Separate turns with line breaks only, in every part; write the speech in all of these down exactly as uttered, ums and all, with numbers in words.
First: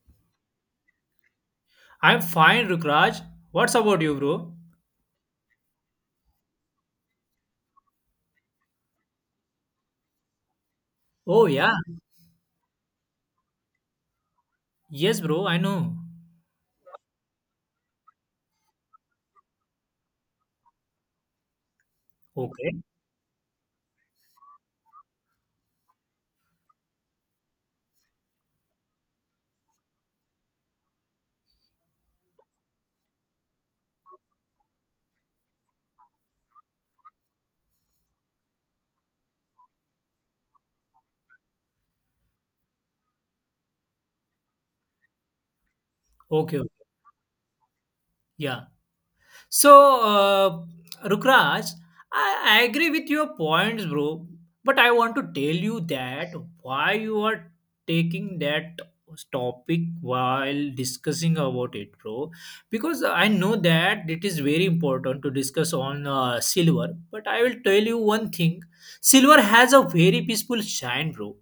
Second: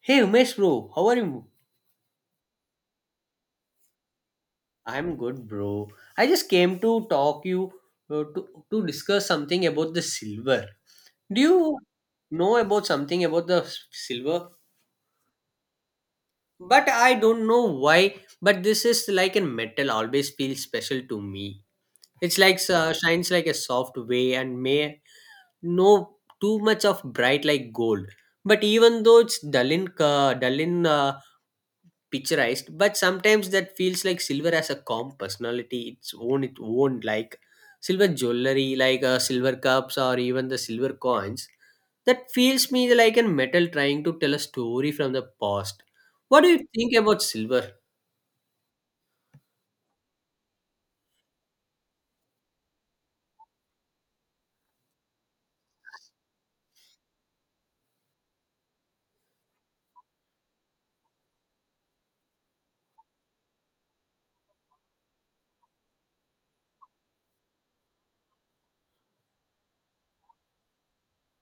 Hey Umesh bro, how are you?
I'm fine, Rukraj. What's about you, bro?
I'm good bro. I just came to talk you uh, to to discuss something about the silver. Do
Oh, yeah.
you know about something about the s- silver?
Yes, bro, I know.
But I don't know why. But this is like a metal. Always feels special to me. It's like
Okay.
uh, shines like a soft way and may no too much of bright like gold. But even though it's dull in uh, dull in uh, picturized but sometimes that feels like silver has a calm personality its own it own like silver jewelry like uh, silver cups or even the silver coins that feels me like a metal trying to tell a story from the past. What do
Okay,
you
okay.
think about silver?
Yeah. So, uh, Rukraj, I, I agree with your points, bro. But I want to tell you that why you are taking that topic while discussing about it, bro. Because I know that it is very important to discuss on uh, silver. But I will tell you one thing: silver has a very peaceful shine, bro,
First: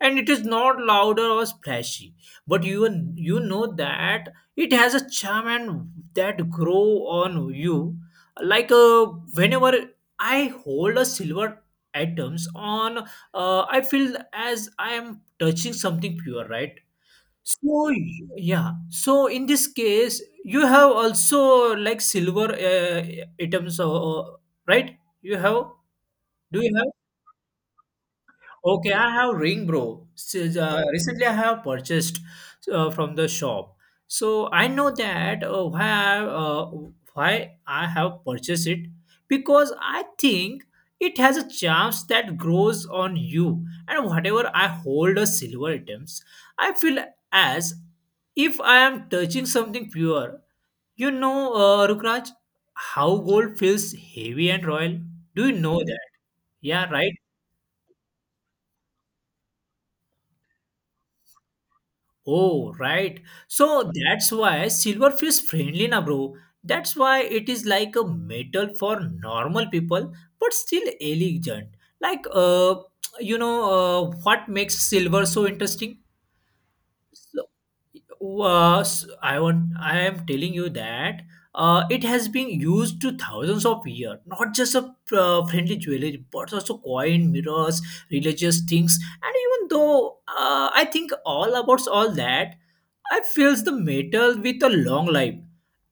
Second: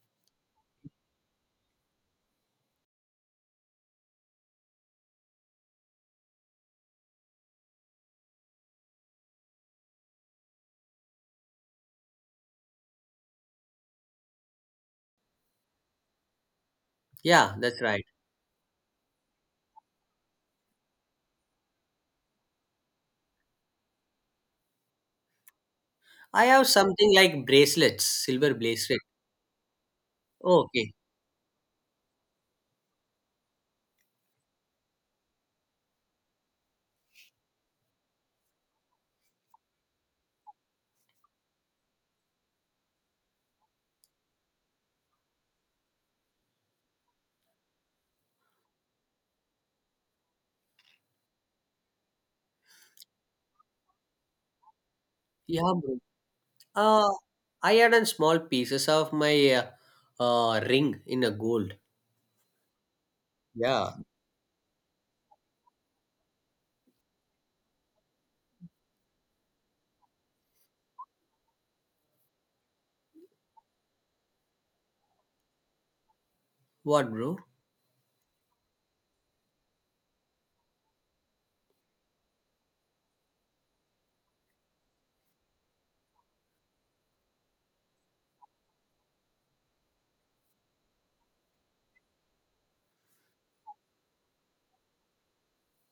and it is not louder or splashy. But you you know that it has a charm and that grow on you like uh, whenever I hold a silver items on uh, I feel as I am touching something pure, right?
Yeah, that's
So
right.
yeah, so in this case you have also like silver uh, items uh, uh, right, you have.
I
Do
have
you have?
something like bracelets silver
Okay,
bracelet.
I have ring, bro. S- uh,
Okay.
recently, I have purchased uh, from the shop. So I know that uh, why I, uh, why I have purchased it, because I think it has a charm that grows on you. And whatever I hold as silver items, I feel as if I am touching something pure. You know, uh, Rukraj, how gold feels heavy and royal. Do you
Yeah
know
bro.
that? Yeah,
uh
right.
I had on small pieces of my uh, uh ring in a gold.
Oh, right. So
Yeah.
that's why silverfish friendly na, bro. That's why it is like a metal for normal people, but still elegant. Like uh, you know uh, what makes silver so interesting?
What bro?
Was I want I am telling you that uh, it has been used to thousands of years, not just a uh, friendly jewelry, but also coin, mirrors, religious things, and even though uh, I think all about all that I feels the metal with a long life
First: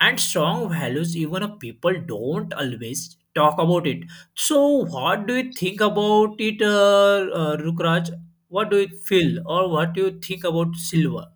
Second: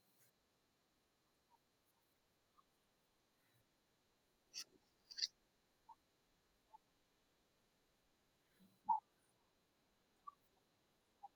and strong values, even if people don't always talk about it. So what do you think about it, uh, uh, Rukraj? What do you feel or what do you think about silver?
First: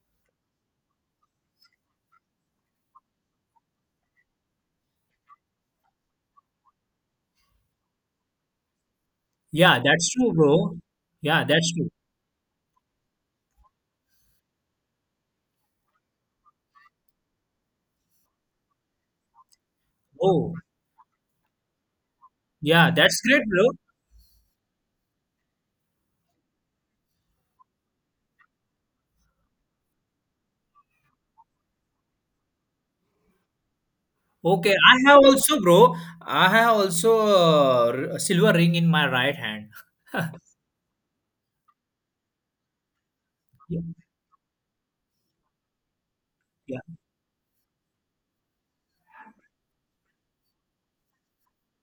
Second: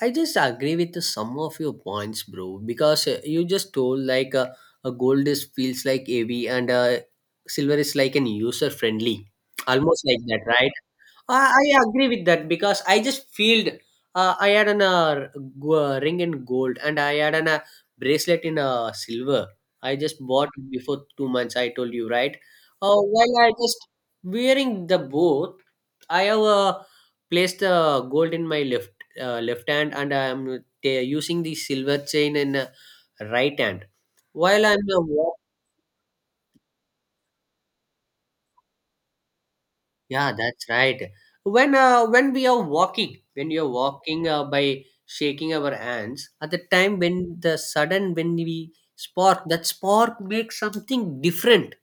I just agree with some of your points, bro. Because uh, you just told like uh, a gold is feels like heavy and uh, silver is like an user friendly,
Yeah,
almost
that's
like
true,
that, right?
bro.
I,
Yeah,
I
that's true.
agree with that because I just feel uh, I had an uh, g- uh, ring in gold and I had an uh, bracelet in uh, silver. I just bought
Oh,
it before two months. I told you right.
yeah,
Uh,
that's
while
great,
I
bro.
just wearing the both, I have uh, placed the gold in my left uh, left hand and I am uh, using the silver chain in uh, right hand. While
Okay,
I'm
I
uh,
have also, bro, I have also uh, r- a silver ring in my right hand.
Yeah, that's right. When uh, when we are walking, when you are walking uh, by shaking our hands, at the time when the sudden when we spark, that spark makes something different.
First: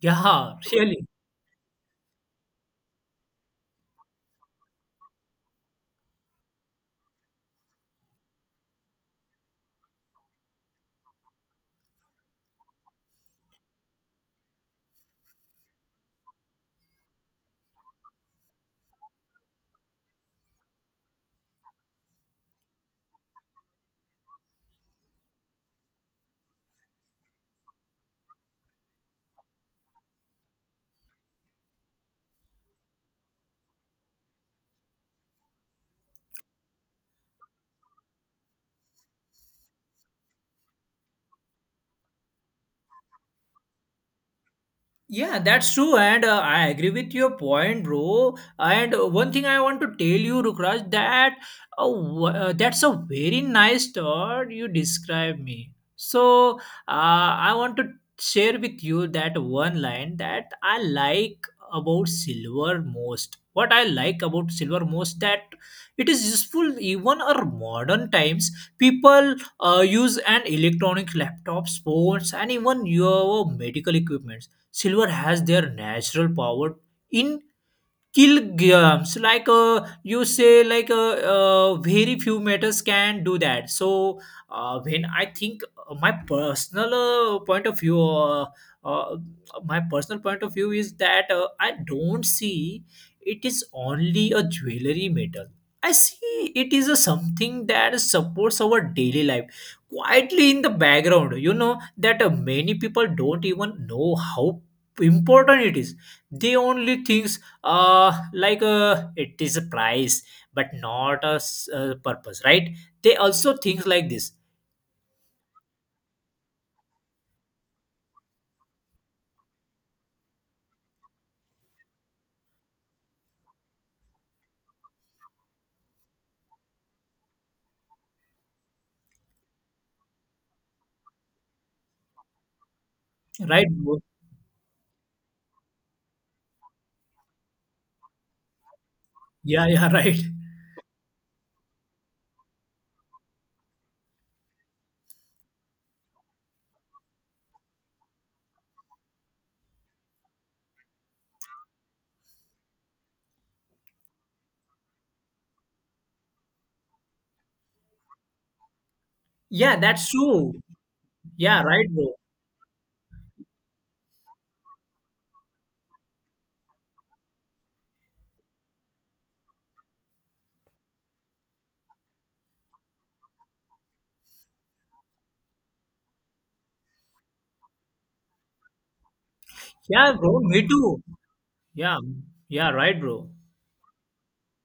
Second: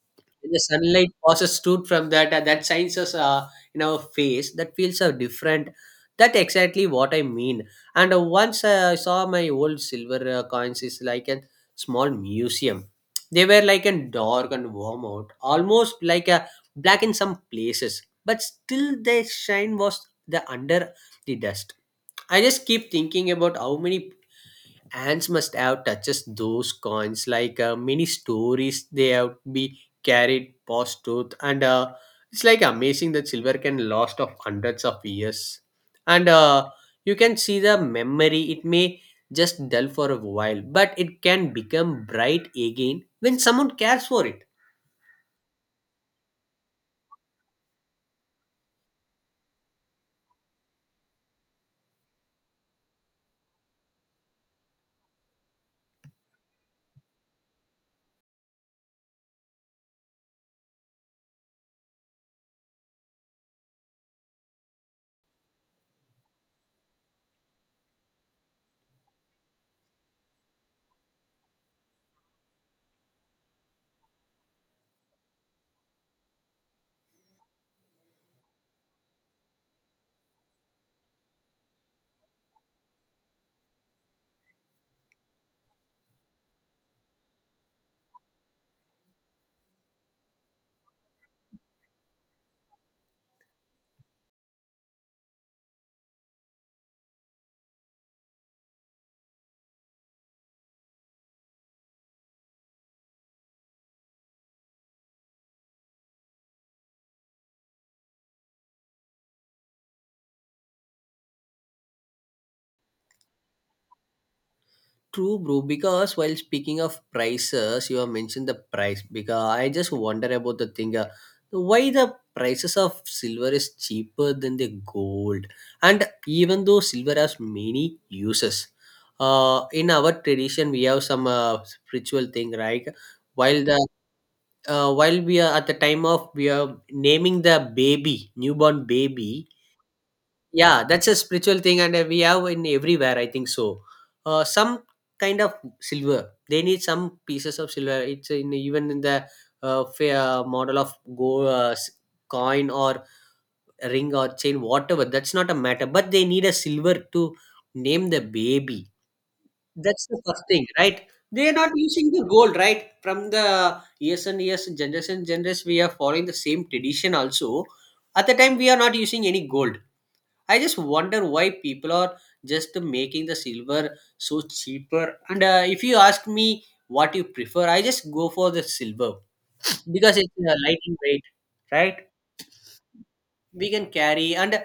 Yeah,
When
yeah,
the
yeah, really.
sunlight passes through from that uh, that shines us uh, in our face that feels so different. That exactly what I mean. And uh, once uh, I saw my old silver uh, coins is like a small museum. They were like a dark and warm out almost like a black in some places but still their shine was the under the dust. I just keep thinking about how many Ants must have touched those coins like uh, many stories they have be carried past tooth and uh, it's like amazing that silver can last of hundreds of years and uh, you can see the memory it may just dull for a while but it can become bright again when someone cares for it.
Yeah, that's true, and uh, I agree with your point, bro. And uh, one thing I want to tell you, Rukraj, that uh, w- uh, that's a very nice thought you describe me. So uh, I want to share with you that one line that I like about silver most. What I like about silver most that it is useful even our modern times. People uh, use an electronic laptops, phones, and even your medical equipment. Silver has their natural power in kilograms, like uh, you say like uh, uh, very few matters can do that. So uh, when I think uh, my personal uh, point of view, uh, uh, my personal point of view is that uh, I don't see it is only a jewelry metal. I see it is a something that supports our daily life quietly in the background. You know that uh, many people don't even know how important it is. They only think uh like uh, it is a price but not a s- uh, purpose, right? They also think like this.
True, bro. Because while speaking of prices, you have mentioned the price. Because I just wonder about the thing. Uh, why the prices of silver is cheaper than the gold? And even though silver has many uses, uh, in our tradition we have some uh, spiritual thing, right? While
Right,
the
bro?
uh, while we are at the time of we are naming the baby, newborn baby,
Yeah, yeah, right.
yeah that's a spiritual thing and uh, we have in everywhere I think so. uh, some kind of silver they need some pieces of silver it's in even in the uh, fa- uh, model of gold uh, s- coin or ring or chain whatever that's not a matter but they need a silver to name the baby.
Yeah,
That's
that's
the first
true.
thing right. They are
Yeah,
not
right,
using
bro.
the gold right from the years and years generation generation we are following the same tradition also at the time we are not using any gold. I just wonder why people are just making the silver so cheaper. And uh, if you ask me what you prefer, I just go for the silver
Yeah,
because it's
bro,
uh,
me
light
too.
in weight, right?
Yeah. Yeah, right, bro.
We can carry and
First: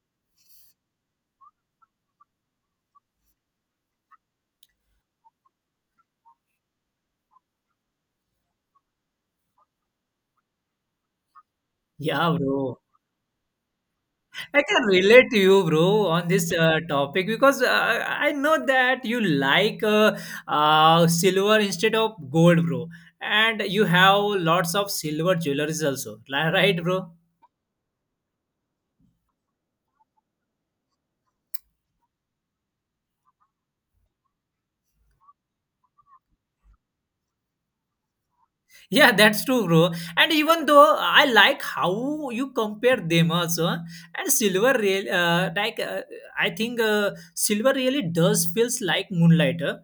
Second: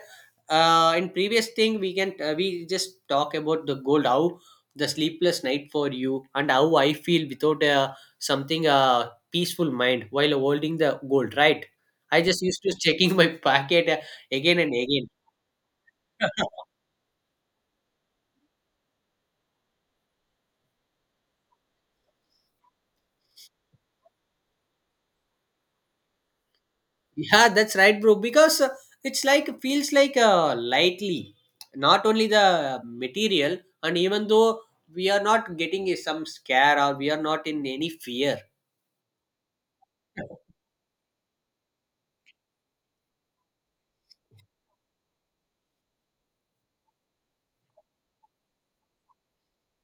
uh, in previous thing we can uh, we just talk about the gold how the sleepless night for you and how I feel without uh, something uh, peaceful mind while holding the gold, right? I
Yeah,
just used to
bro,
checking my pocket uh, again
I
and
can
again.
relate to you, bro, on this uh, topic, because uh, I know that you like uh, uh silver instead of gold, bro. And you have lots of silver jewelries also, li- right, bro?
Yeah, that's right, bro. Because uh, it's like feels like uh, lightly, not only the material, and even though we are not getting uh, some scare or we are not in any fear.
Yeah, that's true, bro. And even though I like how you compare them also, and silver real uh, like uh, I think uh, silver really does feels like moonlight, uh,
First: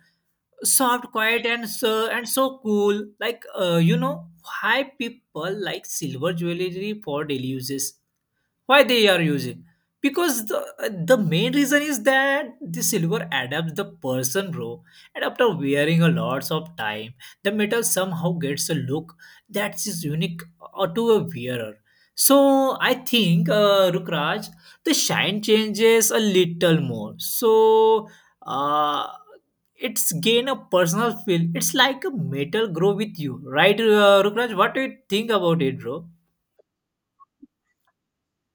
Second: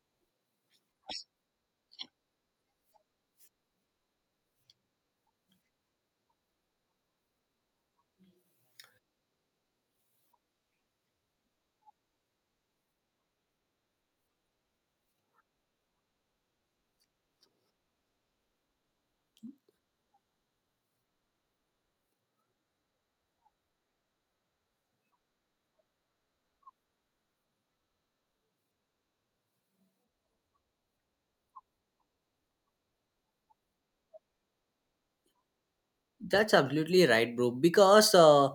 soft, quiet, and so and so cool. Like uh, you know why people like silver jewelry for daily uses, why they are using, because the, the main reason is that the silver adapts the person, bro. And after wearing a lots of time, the metal somehow gets a look that is unique uh, to a wearer. So I think, uh, Rukraj, the shine changes a little more. So uh, it's gain a personal feel, it's like a metal grow with you, right? uh, Rukraj, what do you think about it, bro?
That's absolutely right, bro. Because uh,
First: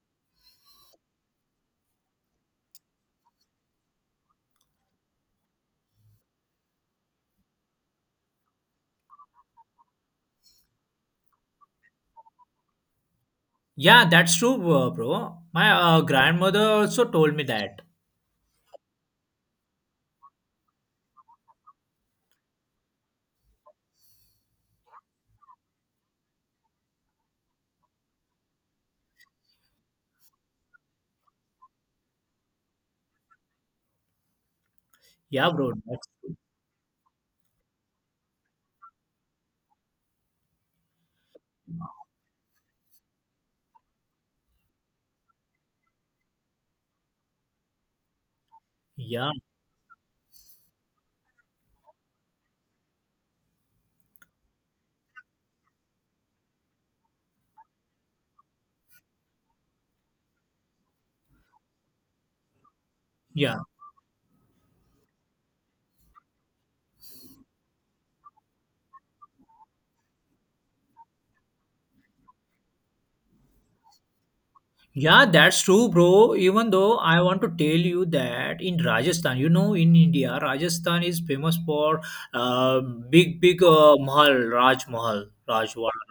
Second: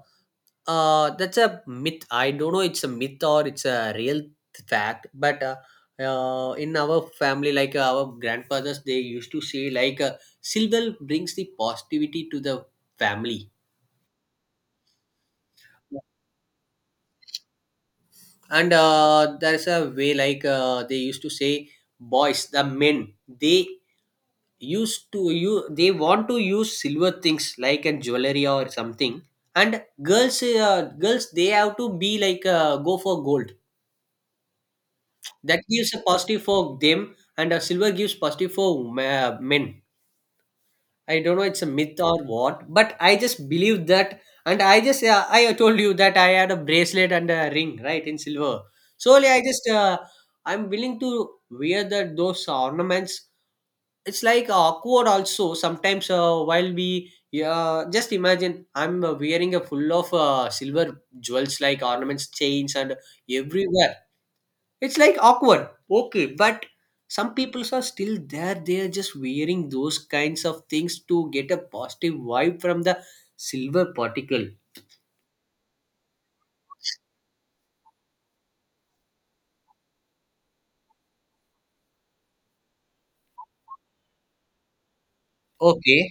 uh, that's a myth. I don't know. It's a myth or it's a real fact. But uh, uh, in our family, like uh, our grandfathers, they used to say like uh, silver brings the positivity to the family
Yeah, that's true, uh, bro. My uh, grandmother also told me that.
and uh, there's a way like uh, they used to say boys the men they used to you they want to use silver things like a jewelry or something and girls uh, girls they have to be like uh, go for gold
Yeah,
that
bro,
gives a
that's true.
positive for them and uh, silver gives positive for ma- men. I don't know it's a myth or what, but I just believe that. And I just, uh, I told you that I had a bracelet and a ring, right, in silver. Solely,
Yeah,
I just, uh, I'm willing to wear that those ornaments. It's like awkward also sometimes uh, while we, uh, just imagine I'm uh, wearing a full of uh, silver jewels like ornaments, chains, and
yeah,
everywhere it's like awkward. Okay, but some people are still there. They are just wearing those kinds of things to get a positive vibe from the silver particle.
yeah, that's true, bro. Even though I want to tell you that in Rajasthan, you know, in India, Rajasthan is famous for uh, big, big uh, Mahal, Raj Mahal, Rajwada.
Okay.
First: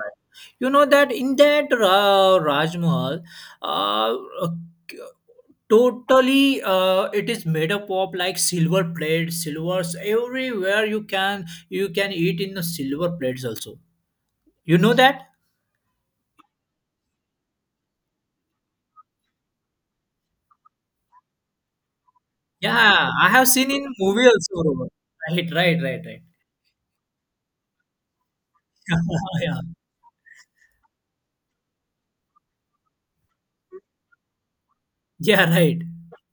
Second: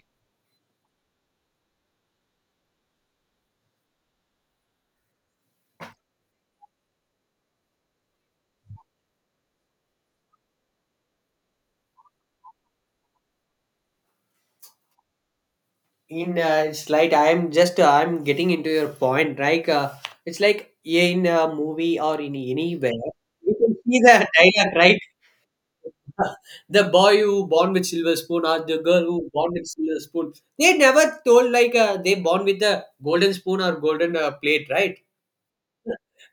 You know that in that uh, Raj Mahal, uh, uh, totally, uh, it is made up of like silver plates, silvers everywhere. You can you can eat in the silver plates also. You know that?
In uh, slide, I am just uh, I'm getting into your point. Like uh, it's like in a movie or in anywhere,
Yeah, I have
you
seen
can
in
see
movie
the
also.
dialogue,
Rohan.
right?
Right, right, right, right.
the boy who born with silver spoon or the girl who born
Yeah,
with silver spoon. They never told like uh, they born with the golden spoon or golden uh, plate, right?
yeah, right.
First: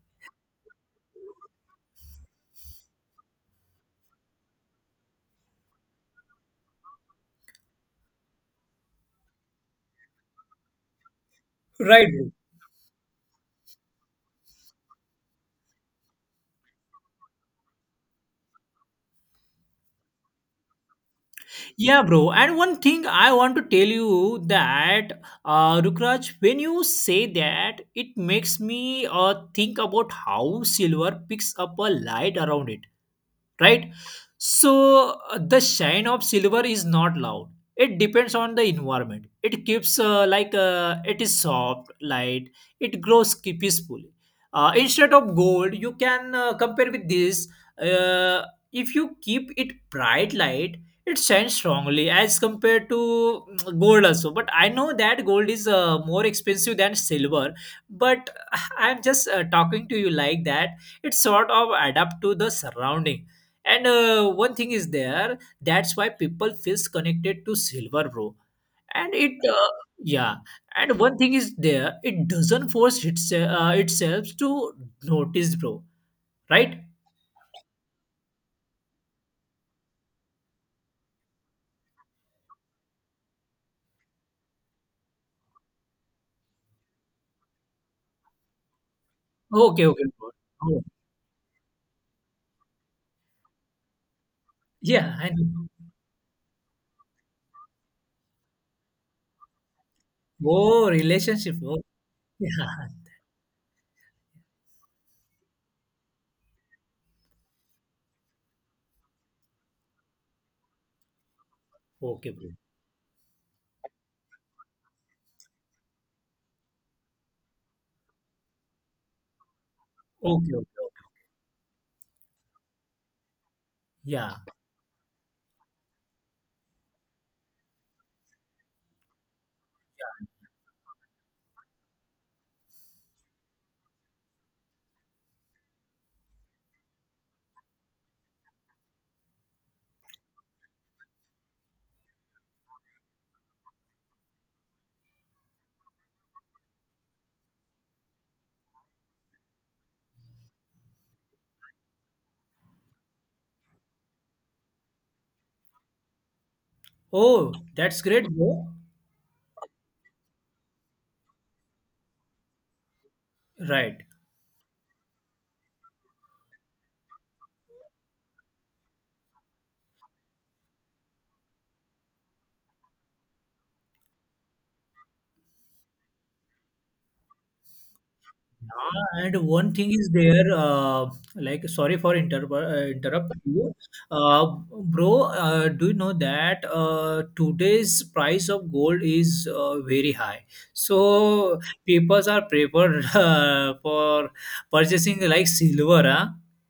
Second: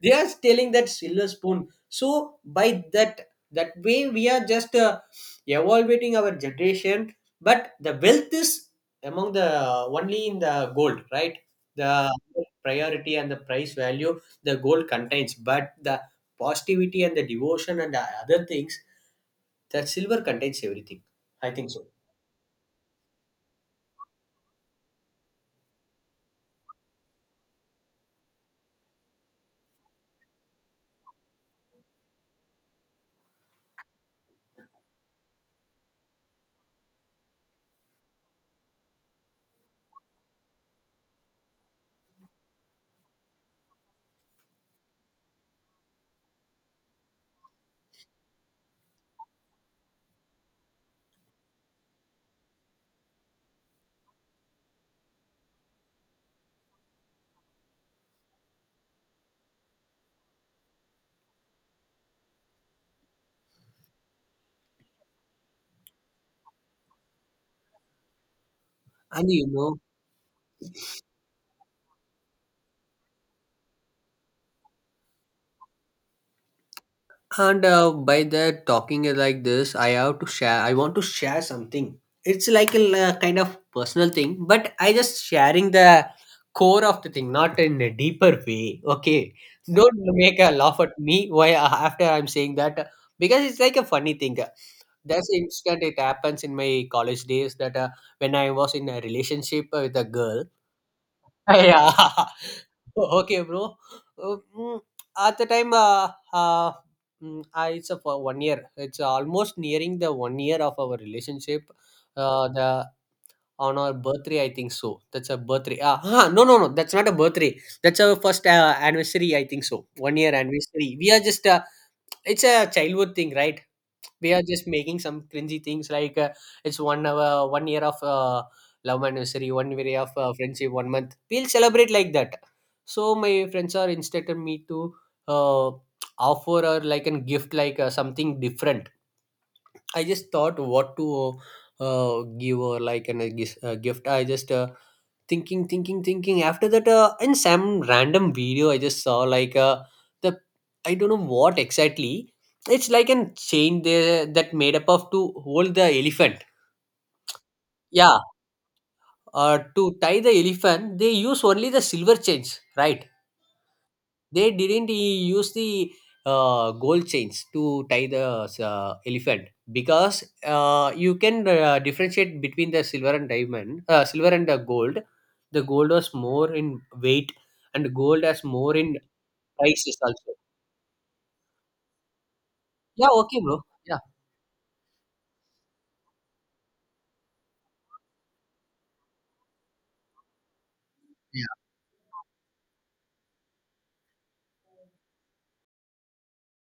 They are stealing that silver spoon so by that that way we are just uh, evaluating our generation but the wealth is among the only in the gold right the
Right, bro.
priority and the price value the gold contains but the positivity and the devotion and the other things that silver contains everything I think so
Yeah, bro. And one thing I want to tell you that, uh, Rukraj, when you say that, it makes me uh, think about how silver picks up a light around it, right? So uh, the shine of silver is not loud. It depends on the environment. It keeps uh, like uh, it is soft, light. It grows ki- peacefully. Uh, instead of gold, you can uh, compare with this. Uh, if you keep it bright light, it shines strongly as compared to mm, gold also. But I know that gold is uh, more expensive than silver. But uh, I'm just uh, talking to you like that. It sort of adapt to the surrounding, and uh, one thing is there, that's why people feels connected to silver, bro. And
and
it,
you
uh,
know.
yeah. And one thing is there, it doesn't force its, uh, itself to notice, bro. Right?
And uh, by the talking like this, I have to share. I want to share something. It's like a l- kind of personal thing, but I just sharing the core of the thing, not in a deeper way. Okay,
Okay,
don't
okay, bro.
make a laugh
Oh,
at me. Why after I'm saying that? Because it's like a funny thing.
yeah,
That's
I
the
know.
instant. It happens in my college days that uh, when I was in a relationship with a girl,
Oh, relationship, bro.
yeah.
Yeah.
Okay, bro. Uh, mm, At the time, uh, uh, mm, I, it's a for one year. It's almost nearing the one year of our relationship.
Okay,
Uh,
bro.
the on our birthday, I think so. That's a birthday. Ah, huh, no, no, no. That's not a birthday. That's our first uh, anniversary. I think so. One year
Okay, okay,
anniversary.
okay.
We are just. Uh, it's a childhood thing, right? They
Yeah.
are just making some cringy things like uh, it's one hour one year of uh, love anniversary one year of uh, friendship one month we'll celebrate like that so my friends are instructed me to uh, offer or like a gift like uh, something different. I just thought what to uh, give or like an, a gis- a gift. I just uh, thinking, thinking, thinking. After that, uh, in some random video I just saw, like uh, the I don't know what exactly. It's like an chain there that made up of to hold the elephant.
Oh, that's
Yeah,
great, bro.
uh, to tie the elephant, they use only the silver chains, right?
Right.
They didn't e- use the uh, gold chains to tie the uh, elephant because uh, you can uh, differentiate between the silver and diamond uh, silver and the gold. The gold was more in weight and gold has more in
Ah, and one thing
prices
is
also.
there, uh, like, sorry for interrup uh,
Yeah,
interrupt
okay bro.
you.
Yeah.
Uh, Bro, uh, do you know that uh, today's price of gold is uh, very high? So people are preferred uh, for purchasing like silver, huh?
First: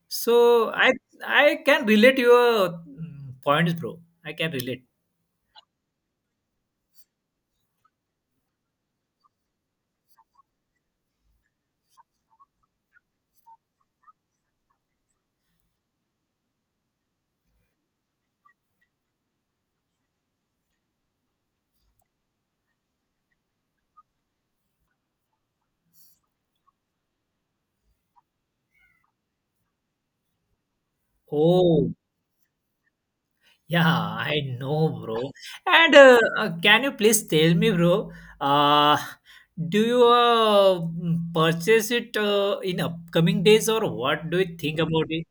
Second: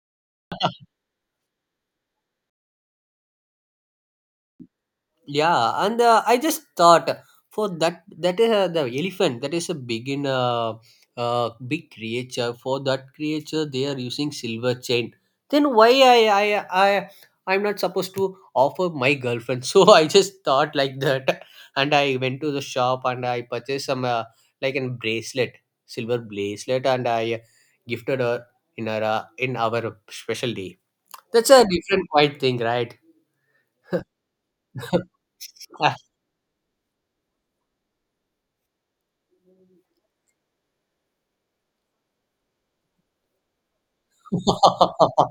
So I I can relate your mm, points, bro. I can relate.
Yeah, and uh, I just thought for that that is uh, the elephant that is a big in uh, uh, big creature. For that creature, they are using silver chain. Then why I I I I'm not supposed to offer my girlfriend? So I just thought like that, and I went to the shop and I purchased some uh, like a bracelet, silver bracelet, and I gifted her in her uh, in our special day. That's a
Oh,
different quite thing, right?
yeah, I know, bro. And uh, uh, can you please tell me, bro? Uh, do you uh, mm, purchase it uh, in upcoming days or what do you think
uh,
about it?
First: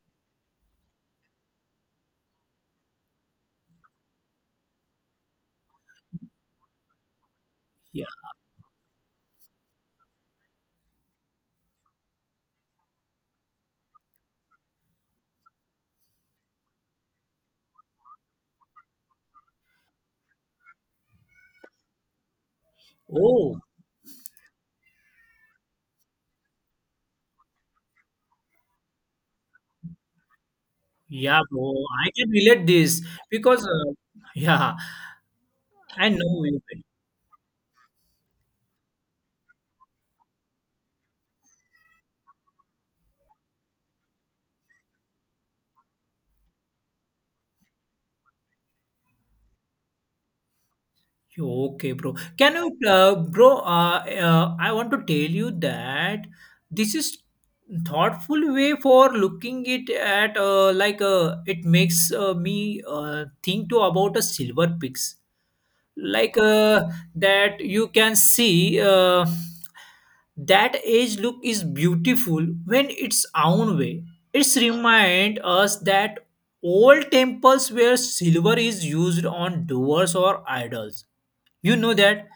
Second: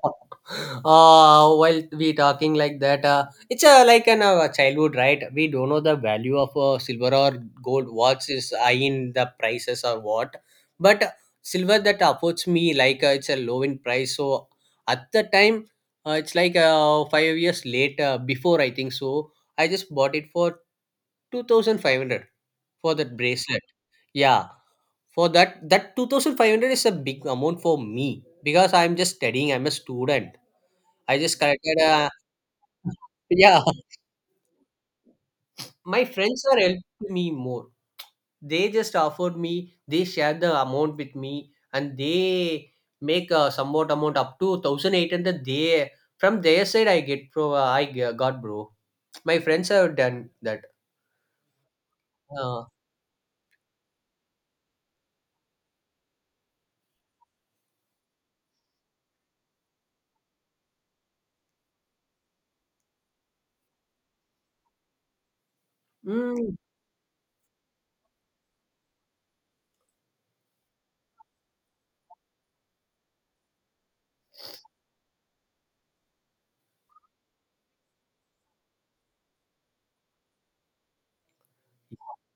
while we talking like that, uh, it's uh, like an uh, childhood, right? We don't know the value of uh, silver or gold.
Yeah.
What is high in the prices or what? But silver that affords me like uh, it's a low in price. So at the time, uh, it's like uh, five years later, before I think so, I just bought it for two thousand five hundred for that
Oh,
bracelet. Yeah, for that, that two thousand five hundred is a big amount for me because I'm just studying. I'm a student. I just
yeah, bro.
collected. Uh,
I can relate this
yeah,
because uh, yeah,
my
I
friends
know
are
you.
helping me more. They just offered me. They share the amount with me, and they make a somewhat amount up to one thousand eight hundred. They from their side, I get pro. I g- got bro. My friends have done that.
Okay, bro. Can
Uh,
you, uh, bro? Uh, uh, I want to tell you that this is thoughtful way for looking it at uh, like uh, it makes uh, me uh, think to about a silver pigs, like
mm,
uh, that you can see uh, that age look is beautiful when its own way. It's remind us that old temples where silver is used on doors or idols, you know that.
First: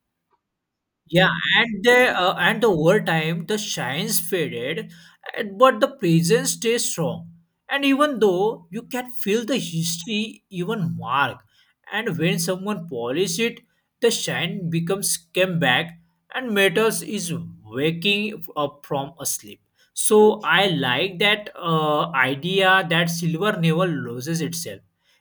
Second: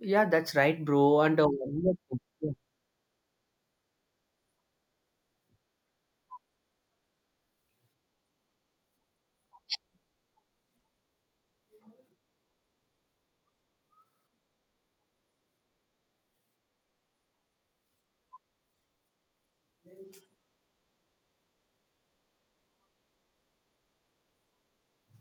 yeah, that's right, bro.
Yeah,
And uh, one
and
more
the uh,
thing.
and over time the shines faded, and- but the presence stays strong. And even though you can feel the history, even mark, and when someone polish it, the shine becomes came back, and metals is waking up from a sleep. So I like that uh, idea that silver never loses itself,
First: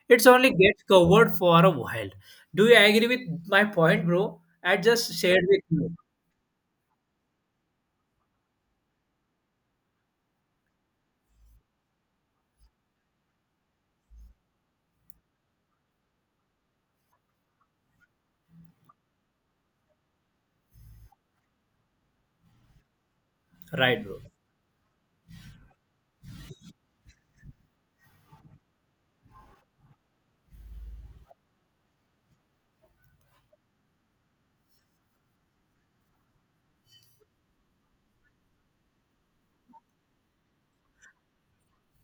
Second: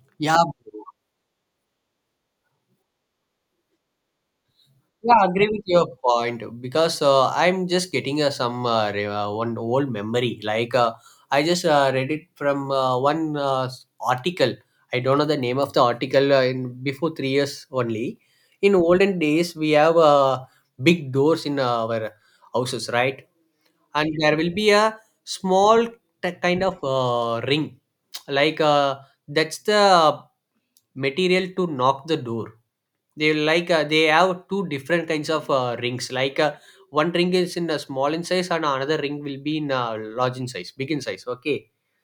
it's
yeah,
only gets covered for a while. Do you agree with my point, bro? I just
Yeah, I
shared
agree
with
with your
you.
point because uh, I'm just getting uh, some uh, re- uh, one old memory. Like uh, I just uh, read it from uh, one uh, s- article. I don't know the name of the article. Uh, in before three years only, in olden days we have uh, big doors in our houses, right?
Right,
And
bro.
there will be a small t- kind of uh, ring, like uh, that's the material to knock the door. They like uh, they have two different kinds of uh, rings, like uh, one ring is in a small in size and another ring will be in uh, large in size, big in size, okay,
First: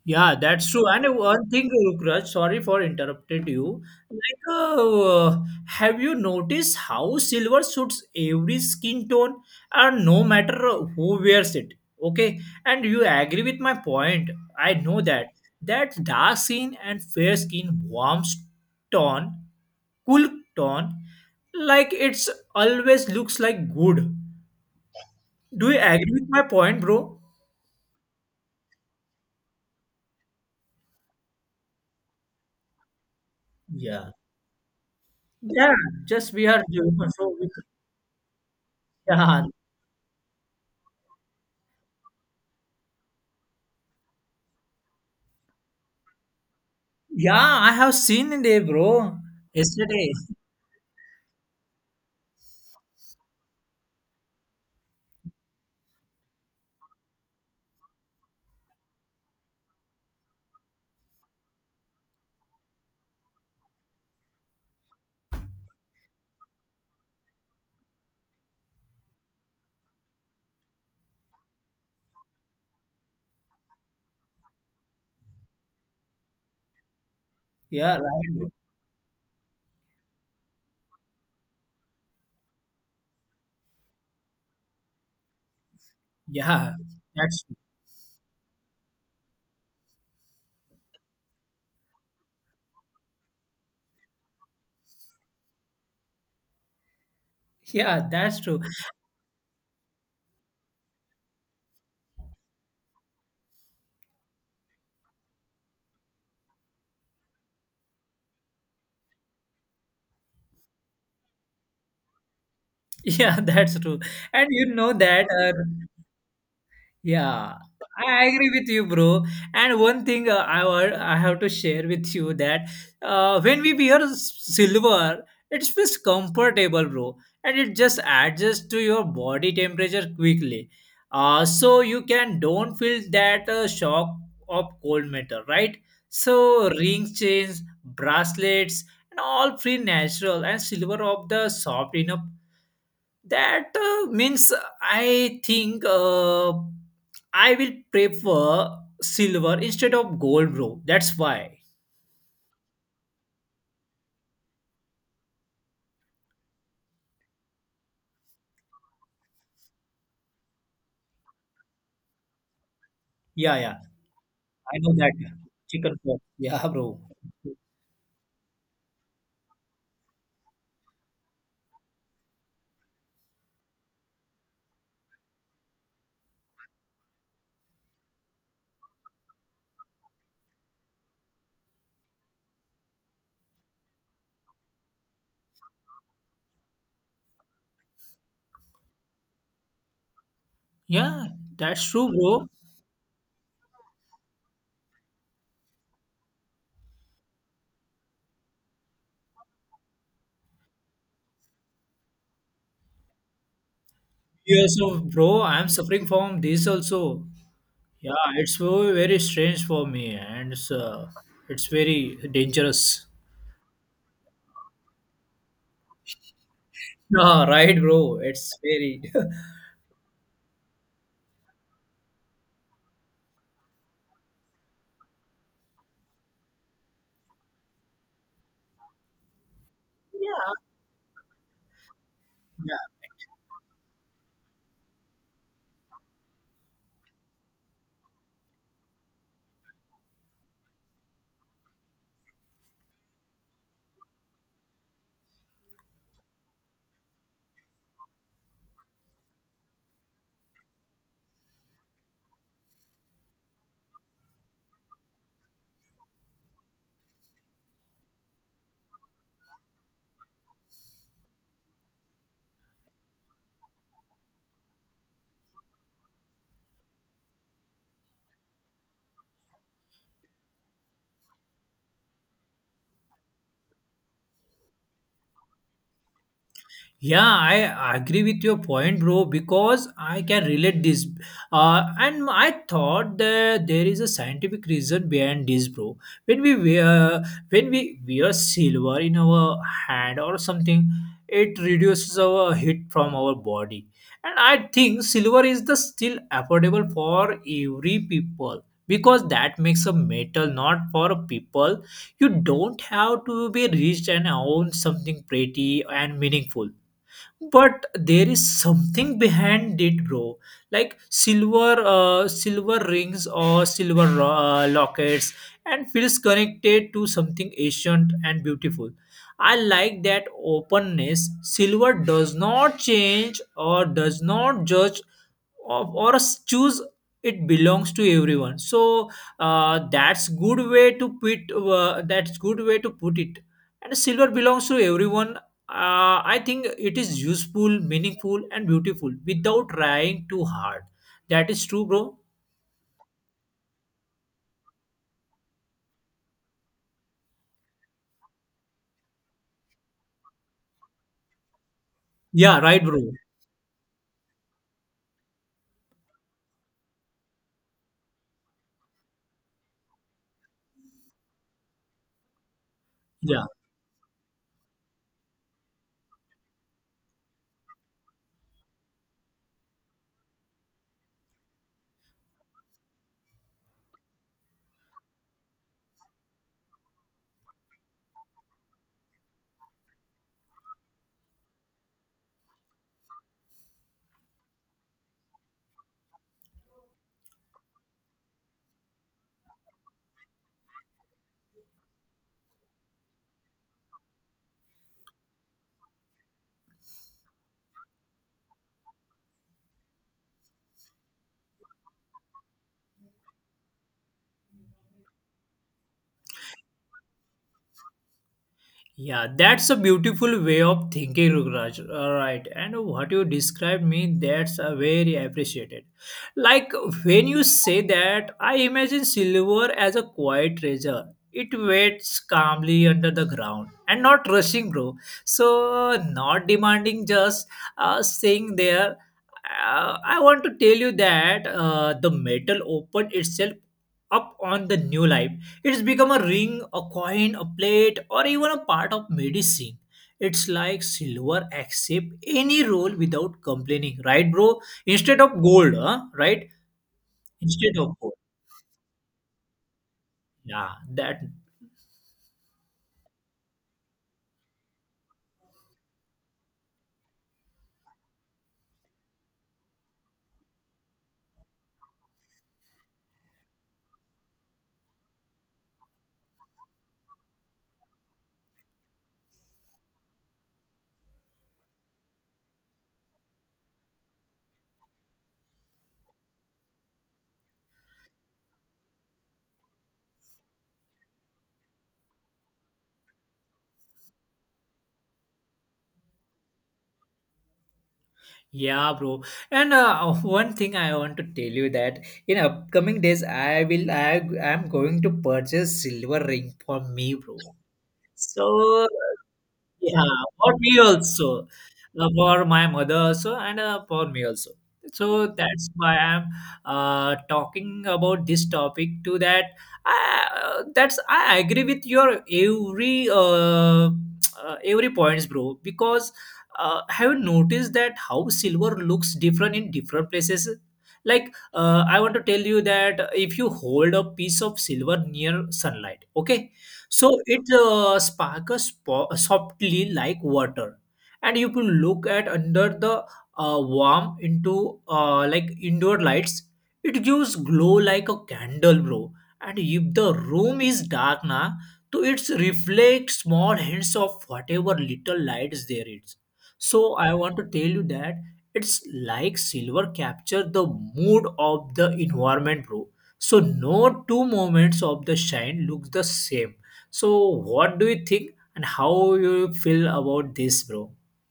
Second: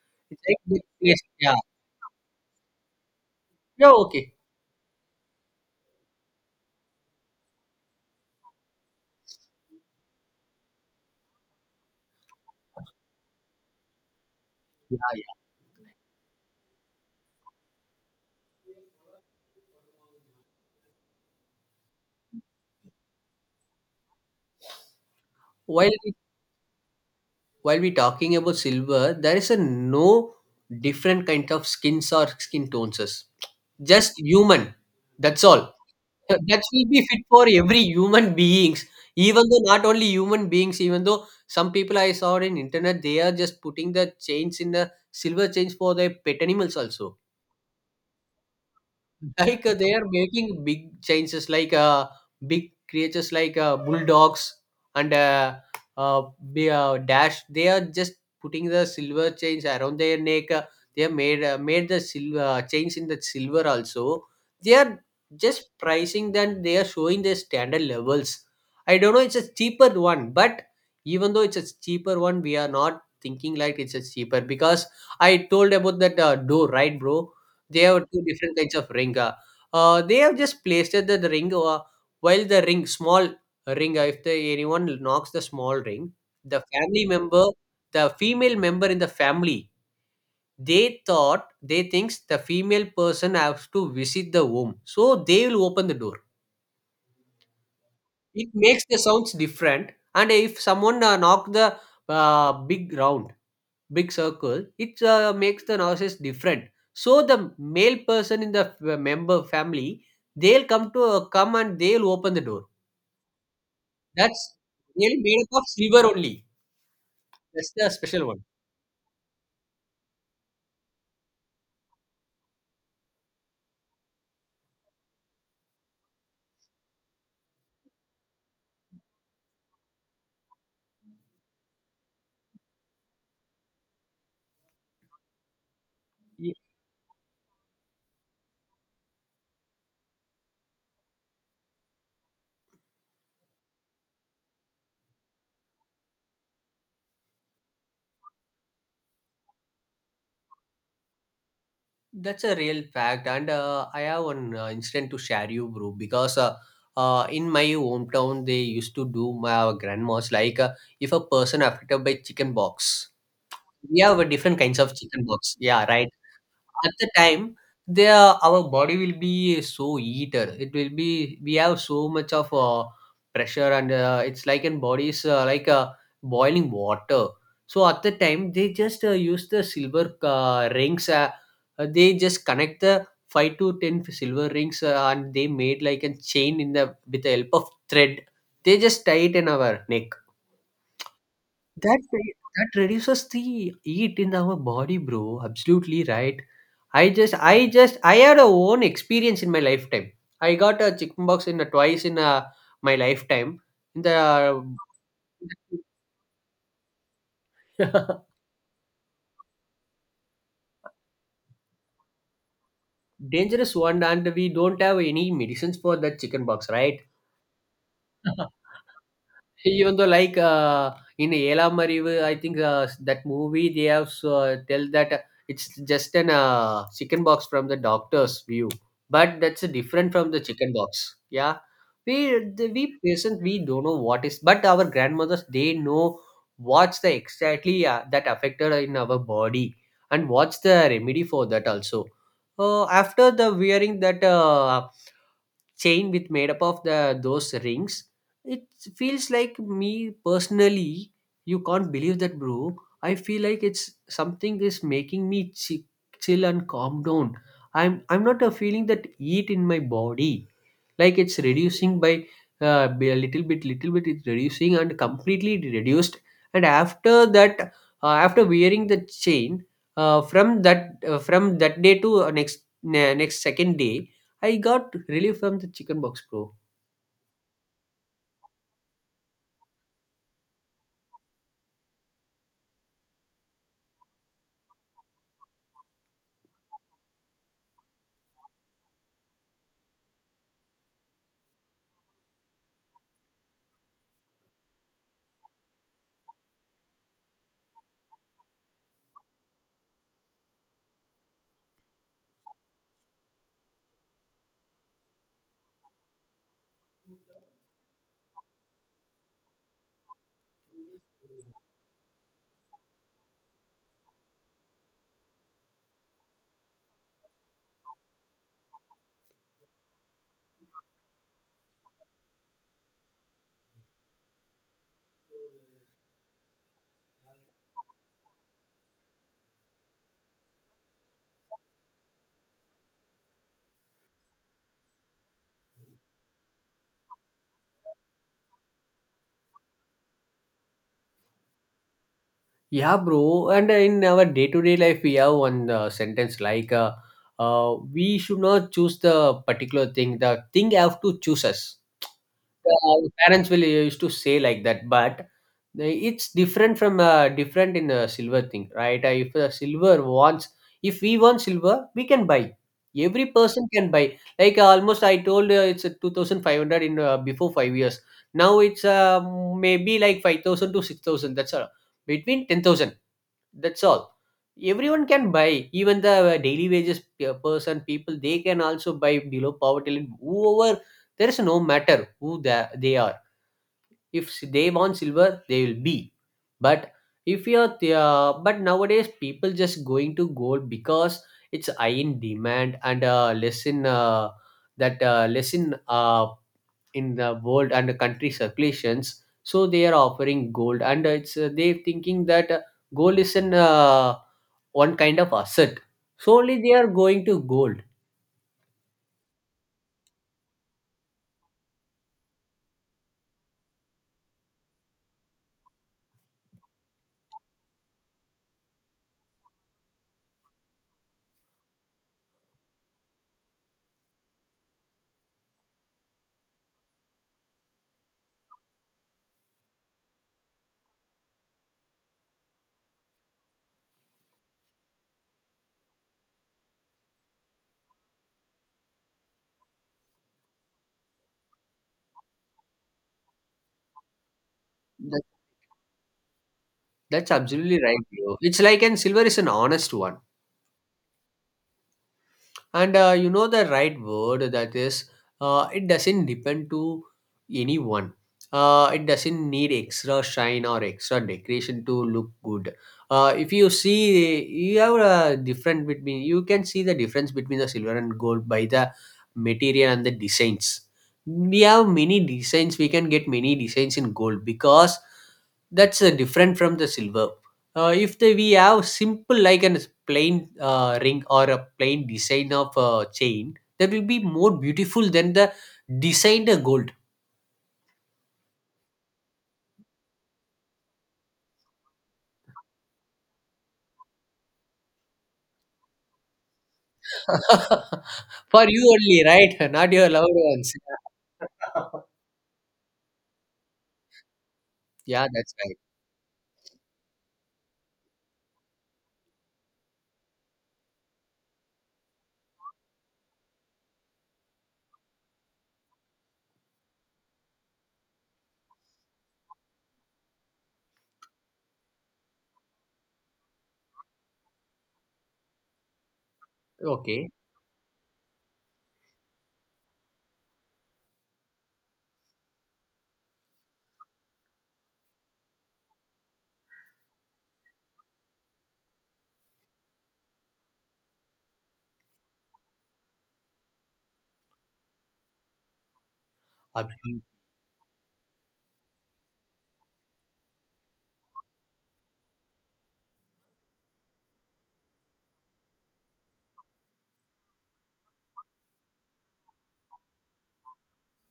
Yeah,
it's like
that's
the.
true. And one
Yeah.
thing, Rukraj, sorry for interrupted you.
Yeah, okay.
Like, uh, have you noticed how silver suits every skin tone, and no matter who wears it? Okay, and you agree with my point. I
Yeah,
know that
yeah.
that dark skin and fair skin, warms tone, cool tone, like it's always looks like good. Do you
while
agree
we,
with my point, bro?
while we talking about silver, there is a no different kind of skins or skin tones,
Yeah.
just human, that's all.
Yeah, just
Uh,
we are
that will be
human,
fit
so
for
we could-
every human beings.
yeah.
Even though not only human beings, even though some people I saw in internet, they are just putting the chains in the silver chains for their pet animals also.
Yeah, I have seen it, eh, bro.
Like uh, they are
Yesterday.
making big changes, like uh, big creatures like uh, bulldogs and uh, uh, be- uh, dash. They are just putting the silver chains around their neck. Uh, they have made, uh, made the silver chains in the silver also. They are just pricing them. They are showing their standard levels. I don't know. It's a cheaper one, but even though it's a cheaper one, we are not thinking like it's a cheaper because I told about that uh, door, right, bro? They
Yeah,
have
right,
two
bro.
different kinds of ring. Uh, uh, they have just placed it that the ring, uh, while the ring, small ring, uh, if the, anyone knocks the small ring, the
Yeah,
family member,
that's
the female member in the family, they thought, they thinks the female person has to visit the womb. So they will open the door.
yeah, that's
It
true.
makes the sounds different. And if someone uh, knocked the uh, big round, big circle, it uh, makes the noises different, so the male person in the f- uh, member family, they'll come to uh, come and they'll open the door.
Yeah, that's true. And
That's
you know
really
that
made
uh,
up of silver only.
yeah,
That's the
I
special one.
agree with you, bro. And one thing uh, I wa- I have to share with you that uh, when we wear s- silver, it feels comfortable, bro, and it just adjusts to your body temperature quickly. Uh, so you can don't feel that uh, shock of cold metal, right?
Ye-
So ring chains, bracelets, and all free natural and silver of the soft enough, that uh, means I think uh, I will prefer silver instead of gold, bro. That's why.
that's a real fact. And uh, I have one uh, incident to share you, bro, because uh, uh, in my hometown they used to do, my our grandmas, like uh, if a person affected by chicken box,
Yeah, yeah,
we have a different
I
kinds of
know that
chicken box, yeah,
chicken
right.
pox, yeah, bro.
At the time, there our body will be so eater, it will be, we have so much of uh, pressure and uh, it's like in bodies uh, like uh, boiling water. So at the time they just uh, use the silver uh, rings, uh, uh, they just connect the five to ten silver rings uh, and they made like a chain in the, with the help of thread, they just tie it in our neck.
Yeah, that's
That
true,
re-
bro.
that reduces the heat in our body, bro. Absolutely right. I just I just I had a own experience in my lifetime. I got a chickenpox in a, twice in a, my lifetime. In the.
Years of bro, I'm suffering from this also. Yeah, it's very, very strange for me, and it's, uh, it's very dangerous.
Dangerous one, and we don't have any medicines for that chickenpox, right?
Yeah, right, bro, it's very
Even though like uh, in Ela Marivu, I think uh, that movie they have uh, tell that uh, it's just an uh, chicken box from the doctor's view, but that's different from the
yeah.
chicken box. Yeah, we the, we present we don't know what is, but our grandmothers they know what's the exactly uh, that affected in our body and what's the remedy for that also. Uh, after the wearing that uh, chain with made up of the, those rings, it feels like me personally, you can't believe that, bro. I feel like it's something is making me chi- chill and calm down. I'm i'm not a feeling that heat in my body, like it's reducing by uh, by a little bit, little bit it's reducing and completely it reduced. And after that, uh, after wearing the chain, uh, from that uh, from that day to uh, next ne- next second day, I got relief from the chicken box, bro.
Yeah, I agree with your point, bro, because I can relate this. Uh, and I thought that there is a scientific reason behind this, bro. When we wear, when we wear silver in our hand or something, it reduces our heat from our body. And I think silver is the still affordable for every people because that makes a metal not for people. You don't have to be rich and own something pretty and meaningful, but there is something behind it, bro, like silver uh, silver rings or silver uh, lockets and feels connected to something ancient and beautiful. I like that openness. Silver does not change or does not judge or or a s- choose. It belongs to everyone. So uh, that's good way to put uh, that's good way to put it. And silver belongs to everyone. uh, I think it is useful, meaningful and beautiful without trying too hard. That is true, bro.
Yeah, bro. And in our day-to-day life we have one uh, sentence like uh, uh, we should not choose the particular thing, the thing have to choose us.
Yeah, right,
Uh,
bro.
parents will used to say like that, but they- it's different from uh, different in a silver thing, right? Uh, if a silver wants, if we want silver, we can buy. Every
Yeah.
person can buy. Like uh, almost, I told uh, it's a two thousand five hundred in uh, before five years. Now it's uh, maybe like five thousand to six thousand. That's all. Between ten thousand, that's all, everyone can buy, even the uh, daily wages pe- person people, they can also buy, below poverty line, whoever, there is no matter who the- they are, if s- they want silver they will be. But, if you are the- uh, but nowadays people just going to gold because it's high in demand and uh, less in uh, that uh, less in uh, in the world and the country circulations, so they are offering gold and uh, it's uh, they thinking that uh, gold is an uh, one kind of asset. Solely they are going to gold.
Yeah, that's a beautiful way of thinking, Rukraj. All right, and what you described me, that's uh, very appreciated. Like, when you say that, I imagine silver as a quiet treasure. It waits calmly under the ground and not rushing, bro. So not demanding, just uh, staying there. Uh, I want to tell you that uh, the metal opened itself up on the new life. It's become a ring, a coin, a plate, or even a part of medicine. It's like silver, accept any role without complaining, right, bro? Instead
That,
of gold, huh? Right?
that's
Instead
absolutely
of
right,
gold.
bro. It's like, and silver is an honest one.
Yeah, that.
And uh, you know the right word, that is, uh, it doesn't depend to anyone. Uh, it doesn't need extra shine or extra decoration to look good. Uh, if you see you have a different between, you can see the difference between the silver and gold by the material and the designs. We have many designs, we can get many designs in gold, because that's uh, different from the silver. Uh, if the, we have simple like a plain uh, ring or a plain design of a chain, that will be more beautiful than the designed gold.
Yeah, bro. And uh, one thing I want to tell you that in upcoming days, I will. I am going to purchase silver ring for me, bro.
For you
So
only, right? Not
yeah,
your loved
for
ones.
me also, uh, for my mother also, and uh, for me also.
Yeah,
So
that's
that's
right,
why I'm uh, talking about this topic. To that, I, uh, that's I agree with your every uh, uh, every points, bro. Because uh, have you noticed that how silver looks different in different places? Like, uh, I want to tell you that if you hold a piece of silver near sunlight, okay, so
okay.
it uh, sparkles po- softly like water, and you can look at under the uh, warm into uh, like indoor lights. It gives glow like a candle, bro. And if the room is dark na, so it's reflect small hints of whatever little lights there is. So I
Abhi-
want to tell you that it's like silver capture the mood of the environment, bro. So no two moments of the shine looks the same. So what do you think and how you feel about this, bro?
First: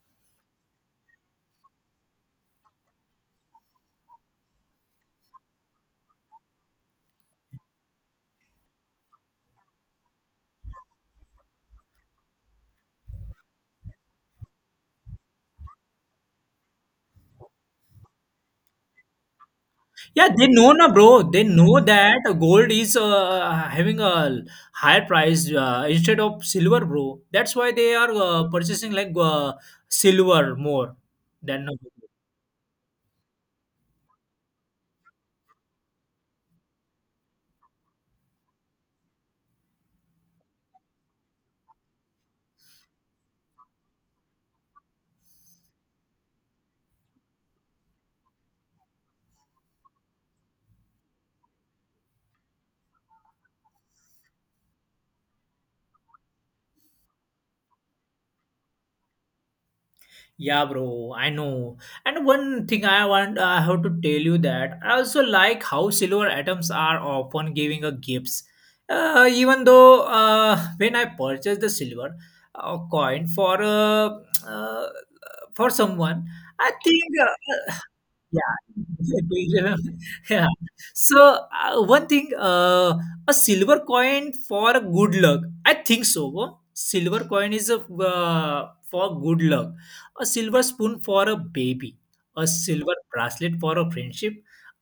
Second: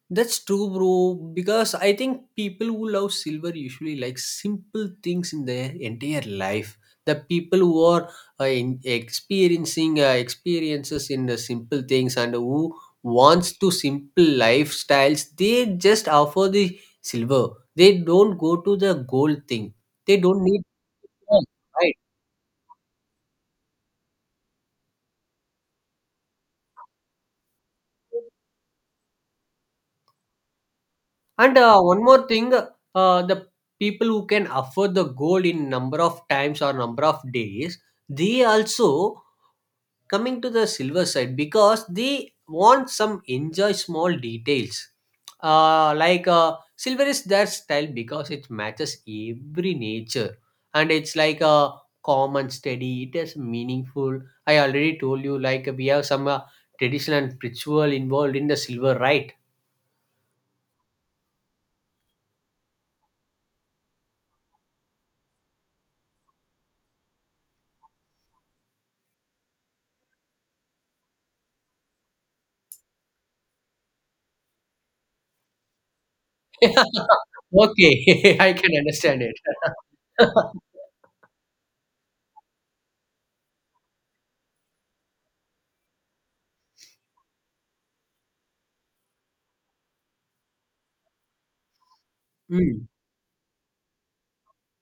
that's true, bro. Because I think people who love silver usually like simple things in their entire life. The people who are uh, in experiencing uh, experiences in the simple things and who wants to simple lifestyles, they just offer the silver. They don't go to the gold thing. They
Yeah,
don't
they
need
know na, bro. They
gold,
know
right?
that gold is uh, having a higher price uh, instead of silver, bro. That's why they are uh, purchasing like uh, silver more
And
than. uh,
uh, one more thing, uh, the people who can afford the gold in number of times or number of days, they also coming to the silver side because they want some enjoy small details. Uh, like uh, silver is their style because it matches every nature, and it's like a common steady, it is meaningful. I already told you like we have some uh, tradition and ritual involved in the silver, right?
Yeah, bro, I know. And one thing I want, I have to tell you that I also like how silver atoms are often giving a gifts. Uh, even though uh, when I purchased the silver uh, coin for uh, uh, for someone, I think uh,
Okay. I
yeah,
can understand it.
do you remember? Yeah. So uh, one thing, uh, a silver coin for good luck. I think so. Huh? Silver coin is a uh, for good luck. A silver spoon for a baby. A
Mm.
silver bracelet for a friendship.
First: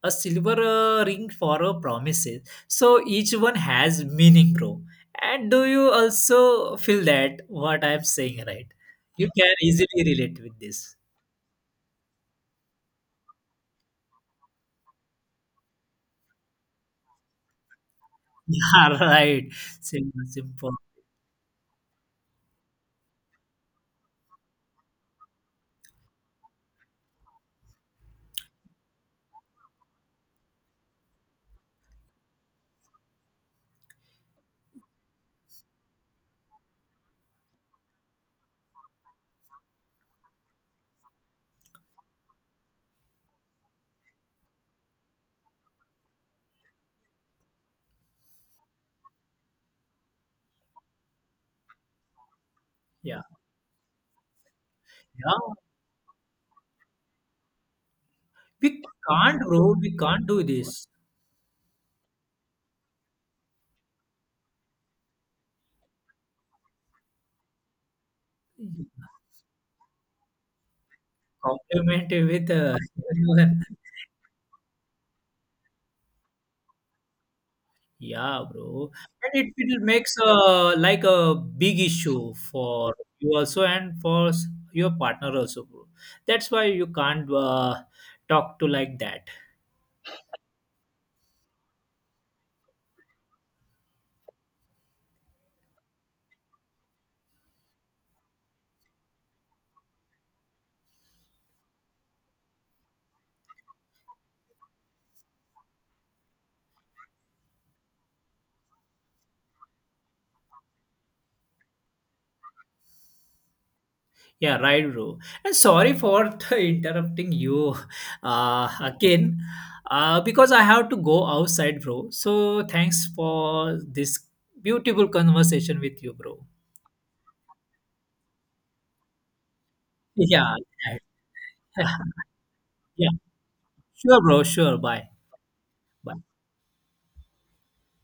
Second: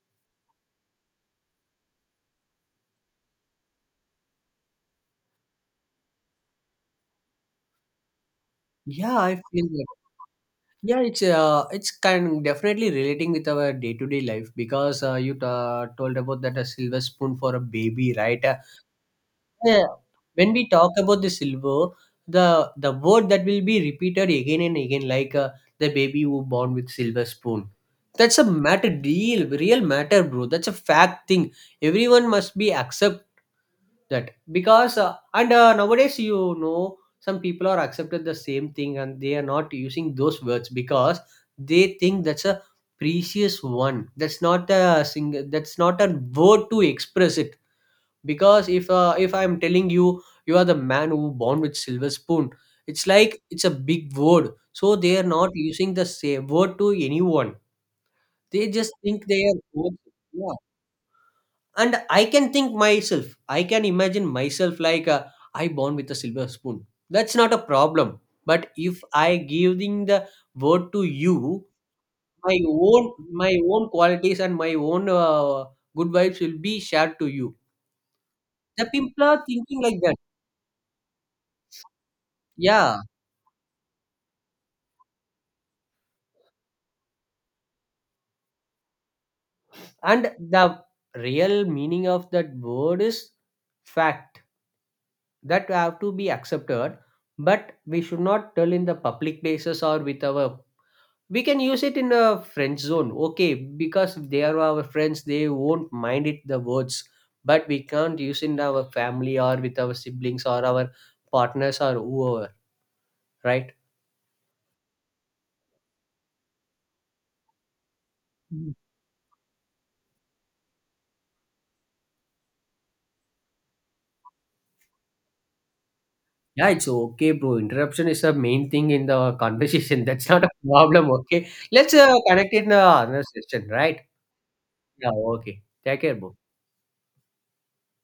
A silver uh, ring for a promises. So each one has meaning, bro. And do you also feel that what I'm saying, right?
Yeah,
You
I
can
feel that.
easily relate with this.
Yeah, it's uh, it's kind definitely relating with our day to day life, because uh, you ta told about that a silver spoon for a baby, right? Uh,
Yeah, right.
yeah.
Simple,
When we
simple.
talk about the silver, the the word that will be repeated again and again, like uh, the baby who born with silver spoon. That's a matter, deal, real matter, bro. That's a fact thing. Everyone must be accept that, because uh, and uh, nowadays you know some people are accepted the same thing and they are not using those words because they think that's a precious one. That's not a single. That's not a word to express it. Because if uh, if I'm telling you you are the man who born with silver spoon, it's
Yeah.
like it's a big word. So they are not
Yeah.
using the same word to anyone. They
We
just think
can't,
they are.
bro.
Both.
We can't do
Yeah,
this.
and I can think myself, I can imagine myself like uh, I born with a silver spoon, that's not a problem. But if I giving the word to you,
Compliment with
my
uh,
own my
everyone.
own qualities and my own uh, good vibes will be shared to you,
Yeah,
the
bro.
people are
And it,
thinking
it
like that.
makes uh, like a big issue for
Yeah,
you also and for s- your partner also, bro. That's why you can't uh, talk to like that.
and the real meaning of that word is fact, that have to be accepted, but we should not tell in the public places or with our, we can use it in a friend zone, okay, because they are our friends, they won't mind it the words, but we can't use in our family or with our siblings or our partners or whoever, right.
Yeah, right, bro. And sorry for the interrupting you uh,
Mhm.
again uh, because I have to go outside, bro. So thanks for this beautiful conversation with you, bro.
Yeah, it's okay, bro. Interruption is the main thing in the conversation. That's not a
Yeah,
problem, okay. Let's uh, connect in the
yeah,
another session, right.
sure, bro. Sure. Bye.
Yeah, okay, take care,
Bye.
bro.